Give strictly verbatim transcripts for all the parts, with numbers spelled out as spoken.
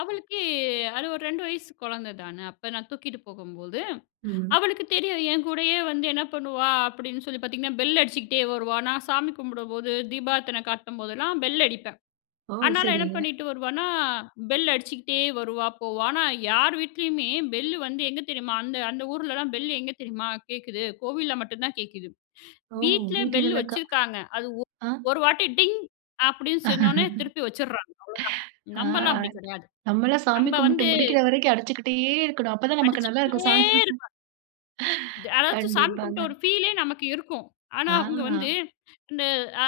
அவளுக்கு அது ஒரு ரெண்டு வயசு கொழந்த தான. அப்ப நான் தூக்கிட்டு போகும்போது, ம். அவளுக்கு தெரியும். என் கூடயே வந்து என்ன பண்ணுவா அப்படின்னு சொல்லி பாத்தீங்கன்னா, பெல் அடிச்சுகிட்டே வருவா. நான் சாமி கும்பிடும்போது, தீபார்தனை காட்டும்போதெல்லாம் பெல் அடிப்பேன். ஓ! அனால என்ன சரிங்க. பண்ணிட்டு வருவானா, பெல் அடிச்சுகிட்டே வருவா, போவா. ஆனா யார் வீட்லயுமே பெல்லு வந்து, எங்க தெரியுமா அந்த அந்த ஊர்லல்லாம் பெல்லு எங்க தெரியுமா கேக்குது? கோவில்ல மட்டுந்தான் கேக்குது. ஓ! வீட்ல பெல்லு வீட்டுங்கள்ல க வச்சிருக்காங்க. ஆ? அது ஒ ஒரு வாட்டி "டிங்" அப்படின்னு சின்னோன்னே ஆ. திருப்பி வச்சிர்றாங்க, அவ்வளோதான். நம்பெல்லாம் அப்படி கிடையாது. நம்மெல்லாம் சாமி நம்ப கும்பிட்டு வந்து முடிக்கிற வரைக்கும் அடிச்சுகிட்டே இருக்கணும். அப்ப தான் நமக்கு நல்லாருக்கும். அடிச்சிக்கிட்டே சாமி இருப்பா. த அதாச்சும் சாமி கண்டிப்பாங்க. கும்பிட்ட ஒரு ஃபீலே நமக்கு இருக்கும். ஆனா அவுங்க வந்து, ஆ. இந்த அ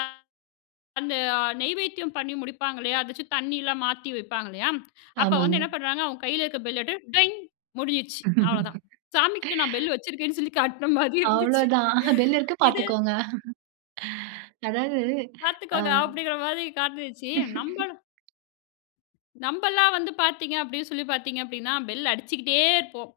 அந்த அ நெய்வேத்தியம் பண்ணி முடிப்பாங்கல்லையா? அதாச்சும் தண்ணியெல்லாம் மாத்தி வைப்பாங்க, இல்லையா? அப்போ வந்து ஆமாங்க. என்ன பண்றாங்க, அவங்க கையில இருக்க பெல்ல எட்டு "டொய்ங்" முடிஞ்சிருச்சு, அவ்வளதான். சாமிகிட்ட நான் பெல்லு வச்சிருக்கேன்னு சொல்லி காட்டுன மாரி இருந்துச்சு. அவ்வளதான். பெல் இருக்கு இது பாத்துக்கோங்க. அதாவது அ "பார்த்துக்கோங்க" அப்படிங்கிற மாரி காட்னுச்சி. நம்பள நம்பெல்லாம் வந்து பாத்தீங்க அப்படின்னு சொல்லி பாத்தீங்க அப்படின்னா, பெல் அடிச்சிக்கிட்டே இருப்போம்.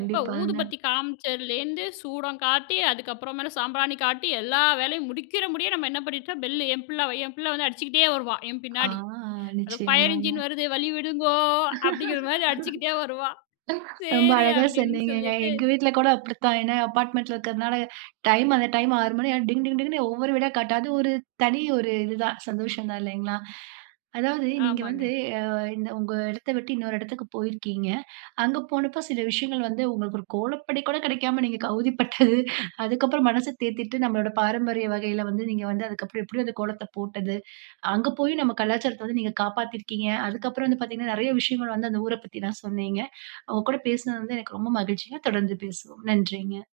எப்போ, ஊதுபத்தி காமிச்சதுலேருந்து சூடம் காட்டி, அதுக்கப்புறமேல சாம்பிராணி காட்டி, எல்லா வேலையும் முடிக்கிற முடியம், நம்ம என்ன பண்ணிட்டோம், பெல்லு என் பிள்ளை வ என் பிள்ளை வந்து அடிச்சுக்கிட்டே வருவா, என் ஆ. பின்னாடி. அது "ஃபயர் நிச்சயமாங்க. இன்ஜின் வருது, வழி விடுங்கோ" அப்படிங்கிற மாதிரி அடிச்சிக்கிட்டே வருவா. ரொம்ப "சரி" அழகா அப்படின்னு சொன்னீங்கங்க. சொல்லிட்டு. எங்க வீட்ல கூட அப்படித்தான். ஏன்னா அப்பார்ட்மெண்ட்ல இருக்கிறதுனால, டைம் அந்த டைம் ஆறு மணி ஆ டிங், டிங், டிங்ன்னு ஒவ்வொரு வீடா காட்ட அது ஒரு தனி ஒரு இது தான், சந்தோஷம் தான், இல்லைங்களா? அதாவது, நீங்க வந்து, ஆமாங்க. அ இந்த உங்க இடத்தை விட்டு இன்னொரு இடத்துக்கு போயிருக்கீங்க. அங்க போனப்ப சில விஷயங்கள் வந்து உங்களுக்கு ஒரு கோலப்பொடி கூட கெடைக்காம நீங்க கௌதிப்பட்டது. அதுக்கப்புறம் மனச தேத்திட்டு, நம்பளோட பாரம்பரிய வகையில வந்து நீங்க வந்து அதுக்கப்புறம் எப்படி அந்த கோலத்தை போட்டது. அங்க போயும் நம்ம கலாச்சாரத்த வந்து நீங்க காப்பாத்தியிருக்கீங்க. அதுக்கப்புறம் வந்து பாத்தீங்கன்னா, நெறைய விஷயங்கள் வந்து, அந்த ஊரைப் பத்தில்லாம் சொன்னீங்க. உங்க கூட பேசினது வந்து எனக்கு ரொம்ப மகிழ்ச்சிங்க, தொடர்ந்து பேசுவோம். நன்றிங்க.